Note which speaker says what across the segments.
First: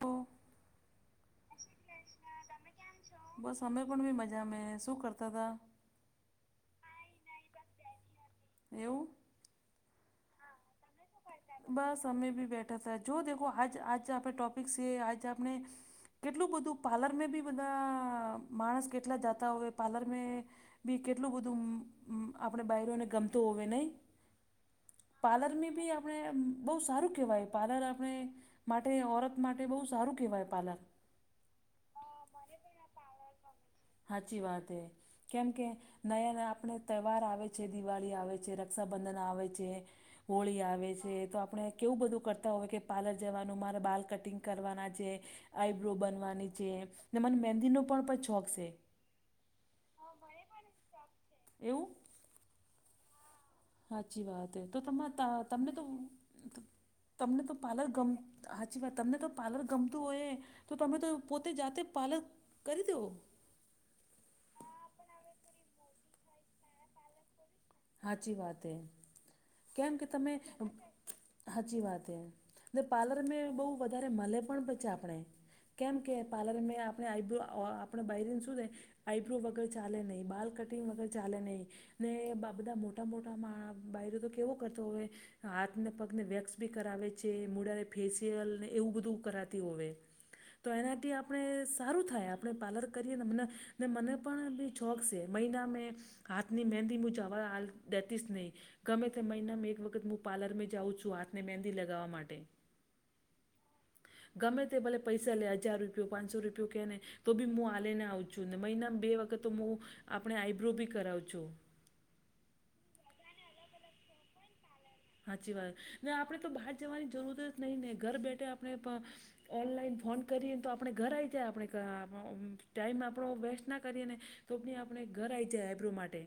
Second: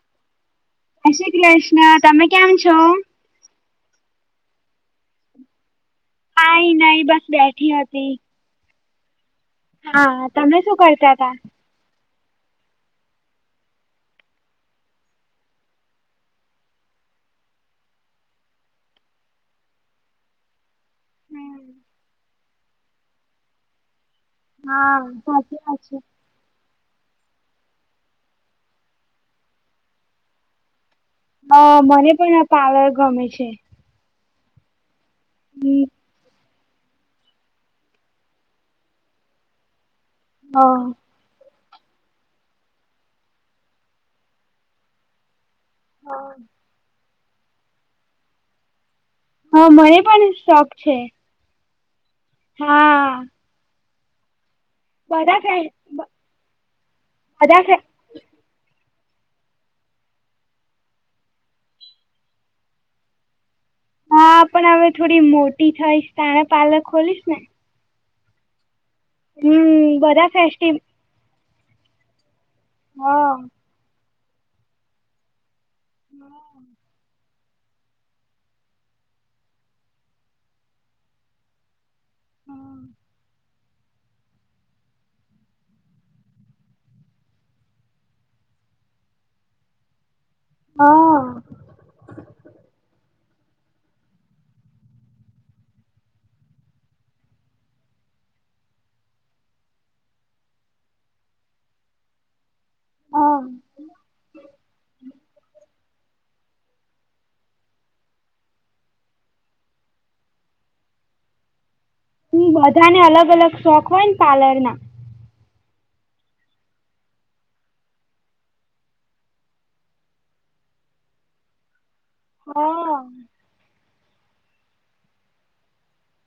Speaker 1: તો
Speaker 2: એ શ્રી કૃષ્ણ. તમે કેમ છો?
Speaker 1: બસ અમે પણ બી મજા મે શું કરતા તા?
Speaker 2: કાઈ નઈ બસ બેઠી હતી.
Speaker 1: એવું?
Speaker 2: હા તમે શું કરતા તા?
Speaker 1: બસ અમે ભી બેઠા તા જો દેખો આજ આજ આપણે ટોપિક સે આજ આપને કેટલું બધું પાર્લર મે બી બધા માણસ કેટલા જાતા હોય પાર્લર મે ભી કેટલું બધું અમ
Speaker 2: હમ,
Speaker 1: અમ આપણે બાયરોને ગમતો હોવે નહીં?
Speaker 2: હા
Speaker 1: પાર્લર
Speaker 2: સાચી
Speaker 1: મે
Speaker 2: વાત
Speaker 1: ભી
Speaker 2: છે.
Speaker 1: આપ ને બહુ સારું કેવાય પાર્લર આપણે માટે ઓરત માટે બહુ સારું કેવાય પાર્લર.
Speaker 2: અ મને પણ આ પાર્લર ગમે છે.
Speaker 1: હાચી વાતે કેમ કે નયા ન આપણે તહેવાર આવે છે દિવાળી આવે છે, રક્ષાબંધન આવે છે. હોળી
Speaker 2: હા.
Speaker 1: આવે છે તો આપણે કેવું બધું કરતા હોય કે પાર્લર જવાનું મારે બાલ કટિંગ કરવાના છે. આઈબ્રો બનવાની છે ને મને મહેંદીનો પણ પછ છોખ સે.
Speaker 2: હહ મને પણ શોખ છે.
Speaker 1: એવું?
Speaker 2: હા
Speaker 1: હાચી વાત હે તો તમા તા
Speaker 2: બધા ફે
Speaker 1: તમને તો તમને તો
Speaker 2: બધા ફે
Speaker 1: પાર્લર ગમ હાચી વાત તમને તો પાર્લર ગમતું હોય તો તમે તો પોતે જાતે પાર્લર કરી દો.
Speaker 2: હા પણ હવે થોડી મોટી થઈશ તાણે પાર્લર ખોલીશ ને.
Speaker 1: હાચી વાત એ કેમ
Speaker 2: હમ
Speaker 1: કે
Speaker 2: બધા
Speaker 1: તમે
Speaker 2: ફેસ્ટિવ
Speaker 1: [inaudible] હાચી વાત એ ને પાર્લર
Speaker 2: હા.
Speaker 1: મેં બહુ વધારે મલે પણ છે આપણે. કેમ કે પાર્લર
Speaker 2: હા.
Speaker 1: મેં આપણે આઈબ્રો અ આપણે બયરીને શું છે આઈબ્રો વગર ચાલે નહીં, બાલ કટિંગ વગર ચાલે નહીં ને બાલ આ બધા મોટા મોટામાં બાયરો તો કેવો કરતો હોય. હાથને પગને વેક્સ બી કરાવે છે, મૂડાને ફેસિયલને એવું બધું કરાતી હોવે. તો એનાથી
Speaker 2: હા
Speaker 1: આપણે સારું થાય આપણે પાર્લર કરીએ ને મને ને મને પણ બી છોક છે મહિના મેં હાથની મેંદી મું જા બ આલ દેતી સ નહીં. ગમે તે મહિનામાં એક વખત હું પાર્લરમાં જાઉ છું હાથ ને મહેંદી લગાવવા માટે
Speaker 2: હા.
Speaker 1: ગમે તે ભલે પૈસા લે હજાર રૂપ પિયો, પાંચસો રૂપિયો કે ને તો બી મું આલીને આઉ છું ને મહિના બે વખત તો મું આપણે આઈબ્રો બી કરાવજો.
Speaker 2: હમ બધાંને અલગ અલગ શોખ હોય ને પાર્લરના.
Speaker 1: હાચી વાત ને આપણે તો બહાર જવાની જરૂર જ નહી ને ઘર બેઠે આપણે ઓનલાઈન ફોન કરીયે તો આપણે ઘર આવી જાય આપણે
Speaker 2: હા
Speaker 1: ટાઈમ આપણો વેસ્ટ ના કરીએ ને તોભી આપણે ઘર આવી જાય આઈ બ્રો માટે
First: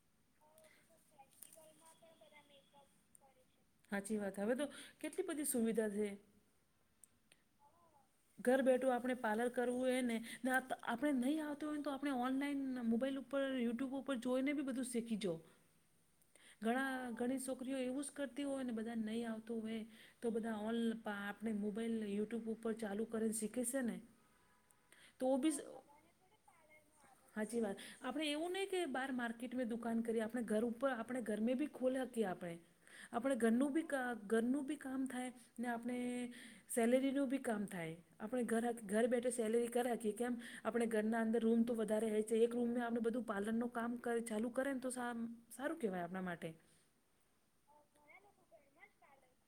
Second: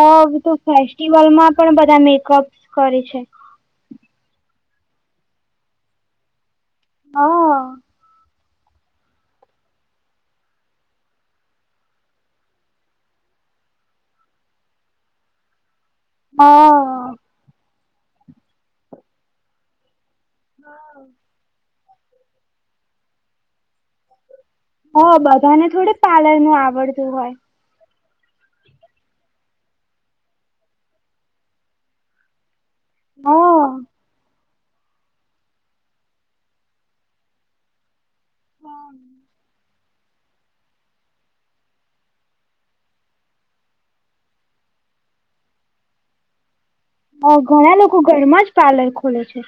Speaker 2: હ તો ફેસ્ટિવલમાં પણ બધા મેકઅપ કરે છે
Speaker 1: હાચી વાત છે હવે તો કેટલી બધી સુવિધા ધે
Speaker 2: હા
Speaker 1: ઘર બેઠું આપણે પ્લર કરવું હોય નેને આપણે નહીં આવતું હોય ને તો આપણે ઓનલાઈન મોબાઈલ ઉપ ઉપર યુટ્યુબ ઉપર જોઈને બી બધું શીખી જો
Speaker 2: હા
Speaker 1: ઘણા ઘણી છોકરીઓ એવું જ કરતી હોય ને બધા નહીં આવતું હોય તો બધા ઓન આપણે મોબાઈલ યુટ્યુબ ઉપર ચાલુ કરીને શીખે શે ને
Speaker 2: હ
Speaker 1: તો
Speaker 2: બધાને થોડી પાર્લર નું આવડતું હોય
Speaker 1: સાચી વાત આપણે એવું નહી કે બહાર માર્કેટમાં દુકાન કરીએ આપણે ઘર ઉપર આપણે ઘર મે બી ખોલેકીએ આપણે આપણે
Speaker 2: હા
Speaker 1: ઘરેણું ભી ક ઘરેનું બી કામ થાય ને આપણે સેલેરીનું બી કામ થાય આપણે ઘર બેઠે સેલેરી કર રાખીએ કેમ આપણે ઘરના અંદર રૂમ તો વધારે છે એક રૂમ આપડ બધું પાલર ણુ કામ કરે ચાલુ કરે ને તો સારું કેહેવાય આપણા માટે
Speaker 2: અ ઘણા લોકો ઘરમાં જ પાર્લર ખોલે છે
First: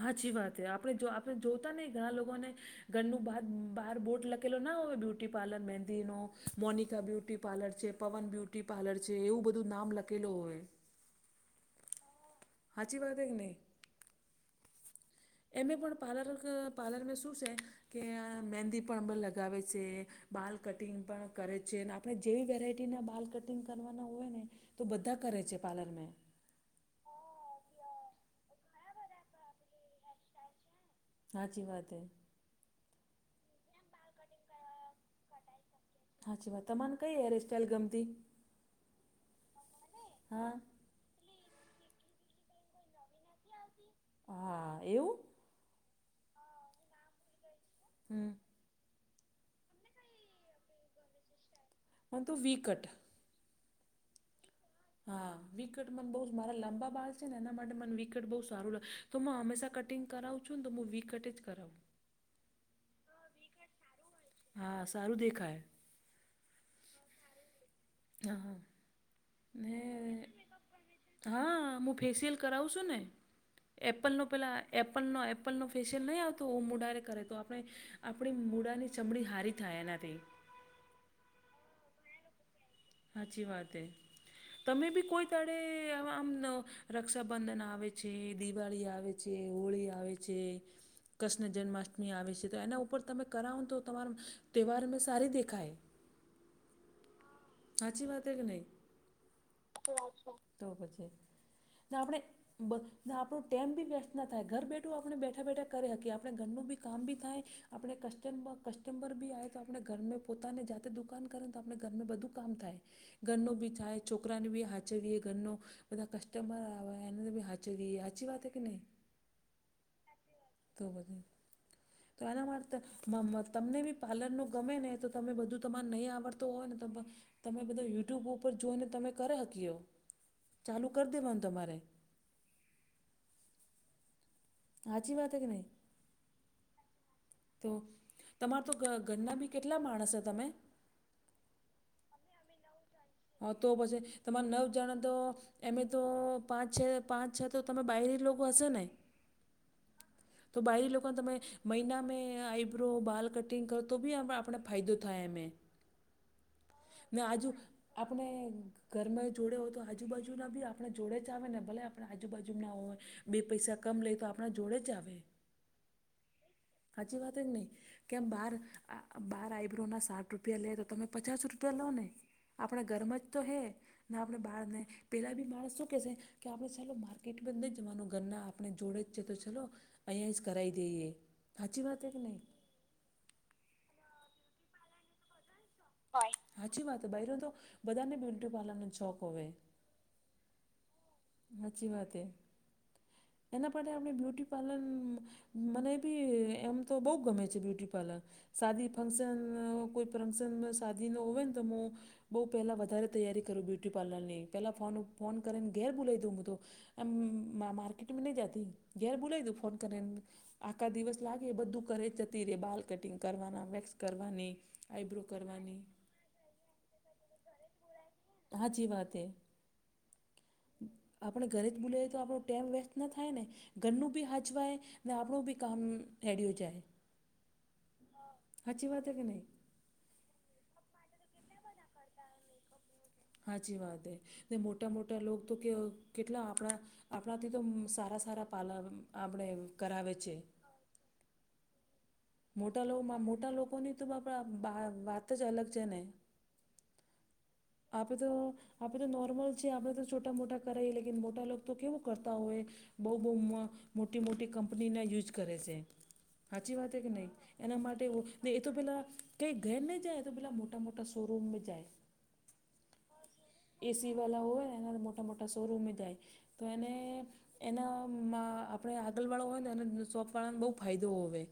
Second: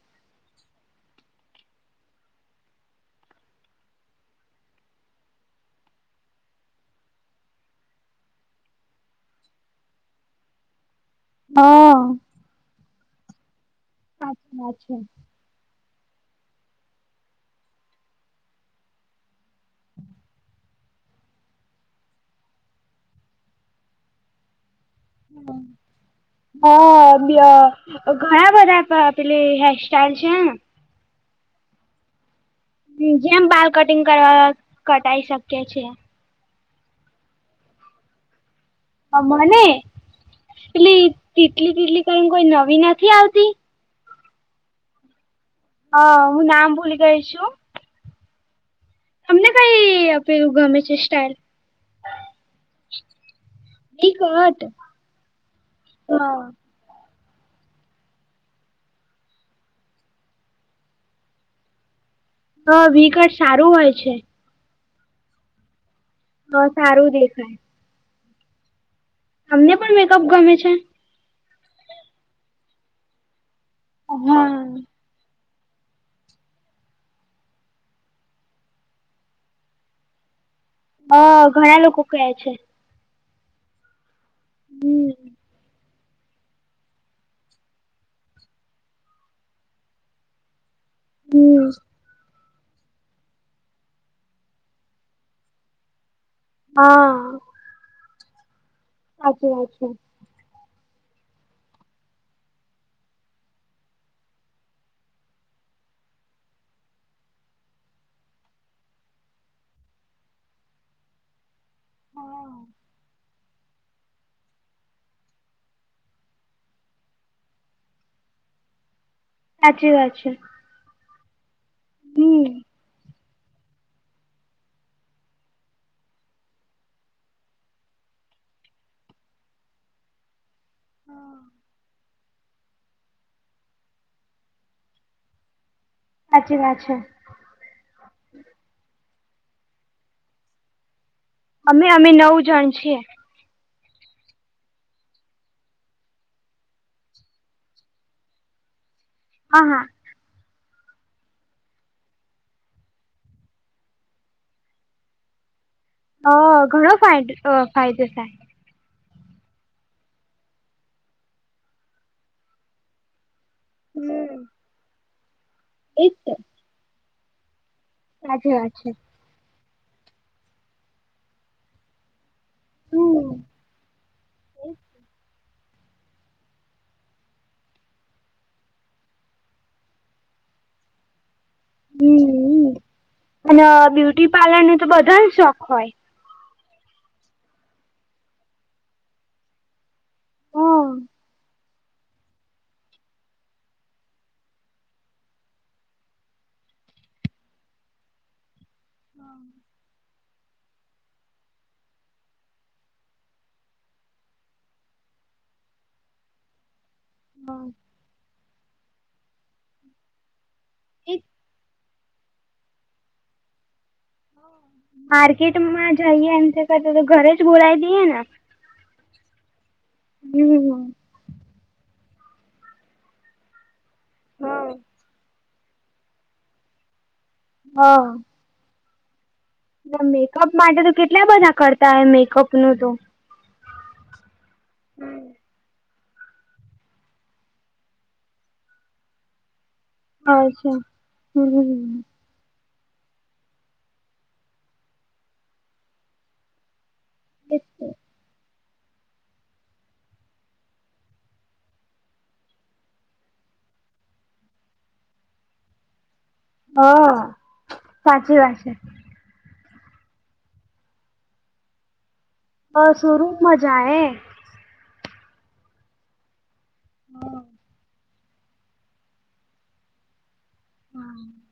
Speaker 1: હાચી વાત આપણે જો આપણે જોતા નહ ઘણા લોકોને ઘરનું બાર બહાર બોટ લખેલો ના હોય બ્યુટી પાર્લર મંદીનો મોનિકા બ્યુટી પાર્લર છે પવન બ્યુટી પાર્લર છે એવું બધું નામ લખેલ હોય
Speaker 2: હા
Speaker 1: હાચી વાગત કે ને
Speaker 2: અચ્છા અચ્ છેા
Speaker 1: એમે પણ પાર્લર પાર્લરને શું છે કે મહેંદી પણ અર લગ ગવે છે બાળ કટિંગ પણ કરે છે અને આપણે જેવી વેરાયટીના બાલ કટિંગ કરવાના હોય ને તો બધા કરે છે પાર્લર મે
Speaker 2: હ બ ઘણા બધા પેલી હેરસ્ટાાઈલ છે
Speaker 1: હાચી વાત હૈ
Speaker 2: હ જેમ બાર કટિંગ કરવા કટાઈ શકીએ છે
Speaker 1: હાચી વાત તમાને કઈ હેરસ્ટાઈઇલ ગમતી
Speaker 2: મને
Speaker 1: હા
Speaker 2: પેલી તેટલી પીટલી કર કોઈ નવી નથી આવતી
Speaker 1: હા એવું
Speaker 2: હું નામ ભૂલી ગઈ જુ
Speaker 1: હમ
Speaker 2: તમને કઈ પેલું ગમે છે સ્ટાઇલ
Speaker 1: હુ તો વી કટ
Speaker 2: વી કત
Speaker 1: હા વિ કેટ મા બોઉ મારા લાંબા બાળ છે ને એના માટે મને વીકટ બહ સારું લાગે તો હું હંમેશા કટિંગ કરાવું છું ને તો હું વીકટ જ કરાવું
Speaker 2: હ વિકટ સારું હોય છે
Speaker 1: હા સારું દેખાય
Speaker 2: તો સારું દેખાય
Speaker 1: હા હા
Speaker 2: અમને
Speaker 1: ને
Speaker 2: પણ મેકઅપ ગમે છે.
Speaker 1: હા હું ફેેશિયલ કરાવું શુ ને એપલનો પેલાં એપલનો એપ એપ્પલનો ફેશિયલ નહીં આવતો મૂડાને કરે તો આપણે આપણી મૂડાની ચમડી હારી થાય એનાથી
Speaker 2: અ ઘણા લોકો કેએ છે
Speaker 1: હાચી વાત એ તમે બી
Speaker 2: હમ
Speaker 1: કોઈ દાડે તે આમ રક્ષાબંધન આવે છે દિવાળી આવે છે હોળી આવે છે હ [unintelligible] કૃષ્ણ
Speaker 2: હમ
Speaker 1: જન્માષ્ટમી આવે છે તો એના ઉપર તમે કરાવોને તો તમારો તહેવાર અને સારી દેખાય
Speaker 2: હા
Speaker 1: સાચી વાત એ કે નહી
Speaker 2: સાચી વાત છે
Speaker 1: તો પછી આપણેે આપણો ટાઈમ બી વેસ્ટ ના થાય ઘર બેઠું આપણે બેઠા બેઠા કરે હકીએ આપણે ઘરનું બી કામ બી થાય આપણે કસ્ટમબ કસ્ટમબર બી આવે તો આપણે ઘર પોતાને જાતે દુકાન કરેને તો આપણે ઘર બધું કામ થાય ગન્નો બ થાય છોકરાને બી હાચવીએ ગન્નો બધા કસ્ટમર આવે એને હાચ સાચી વાત કે નહી
Speaker 2: સાંચી વાત છે.
Speaker 1: તો તો બધને તો એના
Speaker 2: હમ
Speaker 1: માટેર્ત મ મત [inaudible] તમને બી પાર્લરનું ગમે ને તો તમે બધું તમારે નહીં આવડતું હોય ને ત તમે બધા યુટ્યુબ ઉપર જોઈને તમે કર હકીઓ ચાલુ કરી દેવાનું તમારે હાચી વાત કે નહીં.
Speaker 2: સાચી વાત છે.
Speaker 1: તો તમાર તો ઘ ઘરના બી કેટલા માણસ હો તમે
Speaker 2: અમે અમે નવ જણ છીએ.
Speaker 1: હા તો પછી તમારે નો જાણે તો એમે તો પાંચ છ પાંચ છ તો તમે બહરી લોકો હશે ને
Speaker 2: હા હા
Speaker 1: હ તો બહરી લોકોને તમે મહિના મે આઈબ્રો બાલ કટિંગ કરો તો બી આપણને ફાયદો થાય એમ‌એ [inaudible]
Speaker 2: અ ઘણો ફાયદ‌ અ ફાયદો
Speaker 1: આપણે
Speaker 2: થાય.
Speaker 1: ઘરમાં જોડે હોય તો આજુબાજુ ના બી આપણે જોડે જ આવે ને ભલે આપે આજુબાજુ ના હોય બે પૈસા કમ લઈ તો આપણા જોડે જ આવે
Speaker 2: એમ
Speaker 1: સાચી વાત જ નહ કેમ બાર
Speaker 2: વાત છે
Speaker 1: બાર આઈબ્રોનાં સાઠ રૂપિયા લે તો તમે પચાસ રૂપિયા લો ને આપણા ઘરમાં જ
Speaker 2: હમ
Speaker 1: તો હે ના આપણે બહાર ને પેલા બી માણસ શું કેહે છે. કે આપણે ચાલો માર્કેટ બંદ નહી જવાનું ઘરના આપણે જોડે જ છે તો ચાલો અહીંયા જ કરાવી દઈએ હાચી વાત હ કે નહીં
Speaker 2: હમ અને બ્યુટી પાર્લરનો તો બધાને શોખ હોય
Speaker 1: સાચી વાત બાઈરો તો બધાને બ્યુટી પાર્લર નો શોક હોવે
Speaker 2: હા
Speaker 1: સાચી વાત એ એના માટે આપણે બ્યુટી પાર્લર મને બી એમ તો બહુ ગમે છે બ્યુટી પાર્લર સાદી ફંક્શન કોઈ ફંકશન માં શાદી ન હોયને તો મો બઉ પેલા વધારે તૈયારી કરું બ્યુટી પાર્લર ની પેલા ફોન ફોન કરીને ઘેર બોલાઈ દઉ હું તો માં માર્કેટમાં નહી જતી ઘેર બોલા તું ફોન કરી આખા દિવસ લાગે બધું કરે જતી રે બાલ કટિંગ કરવાના વેક્સ કરવાની આઈબ્રો
Speaker 2: માર્કેટ
Speaker 1: કરવાની
Speaker 2: માં જઈએ એમ કરતા તો ઘરે જ બોલાવી દઈએ ને
Speaker 1: હાચી વાત હ
Speaker 2: હમ
Speaker 1: આપણે ઘરે જ બોલાએ તો આપણો ટાઈમ વેસ્ટ ના થાય ને ઘરનું બી હાચવાય ને આપણું બી કામ એડિયુ
Speaker 2: હ
Speaker 1: જાય સાચી વાત કે નહીં
Speaker 2: મેકઅપ માટે તો કેટલા બધા કરતા હોય મેકઅપ નું તો
Speaker 1: સાચી વાત હે મોટા મોટા લોગ તો કે કેટલા આપણા આપણાથી તો સારા સારા પાર્લર આપણે કરાવે છે
Speaker 2: અચ્છા હમ
Speaker 1: મોટા મોટા લોકોની તો બાપ વાત જ અલગ છે ને
Speaker 2: હ
Speaker 1: આપ બ તો આપડણે તો નોર્મલ છે આપડણે તો છોટા મોટા કરાવાઈએ લે મોટા લોકો તો કેવું કરતા હોય બહુ બહુ મોટી મોટી કંપનીના યુઝ કરે છે સાચી વાત કે નહીં એના માટેવું
Speaker 2: સાચી વાત
Speaker 1: એ તો
Speaker 2: છે
Speaker 1: પેલા કંઈ ઘર નને જાય તો ભલા મોટા મોટા શોરૂમમાં જાય
Speaker 2: અ શુંરું મજા એ
Speaker 1: એસીવાળા હોય ને એના મોટા મોટા શોરૂમ જાય તો એને એના માં આપણે આગળવાળો હોય ને અને શોપ વાળાને બહુ ફાયદો હોવે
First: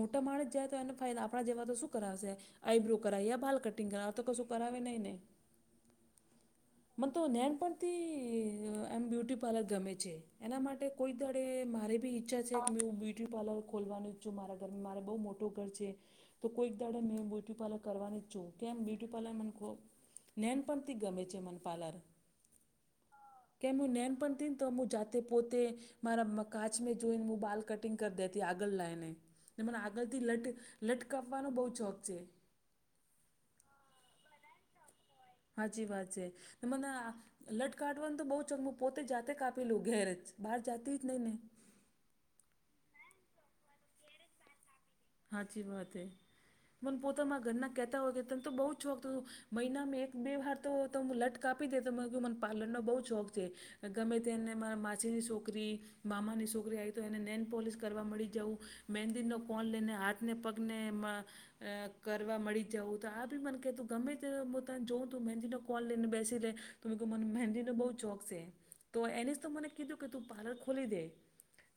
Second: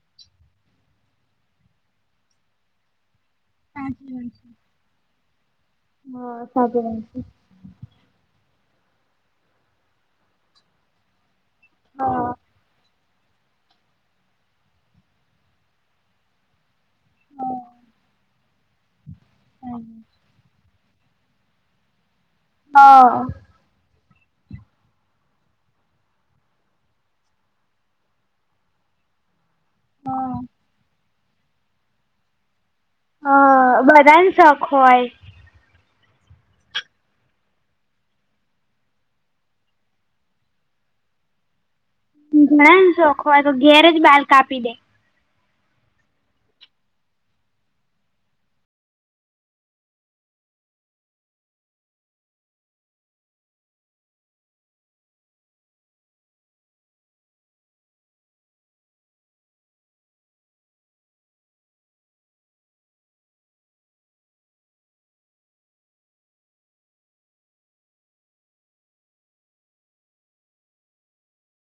Speaker 1: મોટા માણસ જાય તો એને ફાયદ આપણા જવા તો શું કરાવશે આઈબ્રો કરાવ કટિંગ કરાવ
Speaker 2: સાચી
Speaker 1: આ તો કશું કરાવે નહીં નને
Speaker 2: હ સાબ
Speaker 1: મને તો નનેનપણથી એમ બ્યુટી પાર્લર ગમે છે એના માટે કોઈ દડે મારે બી
Speaker 2: હા
Speaker 1: ઈચ્છા છે કે મેં બ્યુટી પાર્લર ખોલવાનું જો મારા ઘર મારે બહુ મોટો ઘર છે તો કોઈક દાડાે મેં બ્યુટી પાર્લર કરવાની જ છો કે્યા બ્યુટી પાર્લર મ ખૂબ ન્ઞણપ પણ તી ગમે છે મ પાર્લર
Speaker 2: હા
Speaker 1: કે હું ન પણ થ ને તો હું જાતે પોતે મારા કાચ મે જોઈને હું બાલ કટિંગ કરી દેતી આગળ લઈને ને મને આગળથી
Speaker 2: હા
Speaker 1: લટ લટકાવવાનો બહ ચોક છે.
Speaker 2: હ બધાને શોખ હોય
Speaker 1: હાજી વાત છે મને લટકાાઢવાનું તો બહઉ ચકમું પોતે જાતે કાપેલું ઘેર જ બહાર જાતી જ નહી ને
Speaker 2: ઘણા ને શોખો હોય તો ઘેર જ બાલ કાપી દે
Speaker 1: સાાચી વાત હ મને પોતામાં ઘરના કહેતા હોય કે તને તો બહુ છોક મહિનામાં એક બે વાર તોું લટક આપી દે તો મે મને પાલનનોો બહુ શોખ છે. ગમે તેને મારા માછની છોકરી મામાની છોકરી આવી તો એને નેન પોલિસ કરવા મળી જવું મેંદીનનો કોન લઈને હાથને પગનેમાં અ કરવા મળી જવું તો આ બી મને ક તું ગમે તેું તને જોઉં તું મહેંદીનો કોલ લઈને બેસી લે તો મને મહેંદી ન બહ ચોક છે તો એને જ તો મને કીધું કે તું પાર્લર ખોલી દે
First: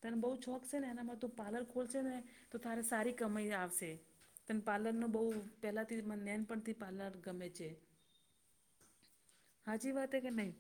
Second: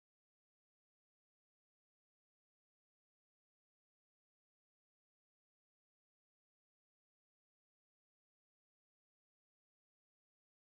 Speaker 1: તને બહુ છોક છે ને એનામાં તું પાર્લર ખોલશે ને તો તારે સારી કમાઈ આવશે- તને પાર્લરનો બહુ પહેલાથી મ નેન પણથી પાર્લર ગમે છે હાજીી વાત કે નાઈ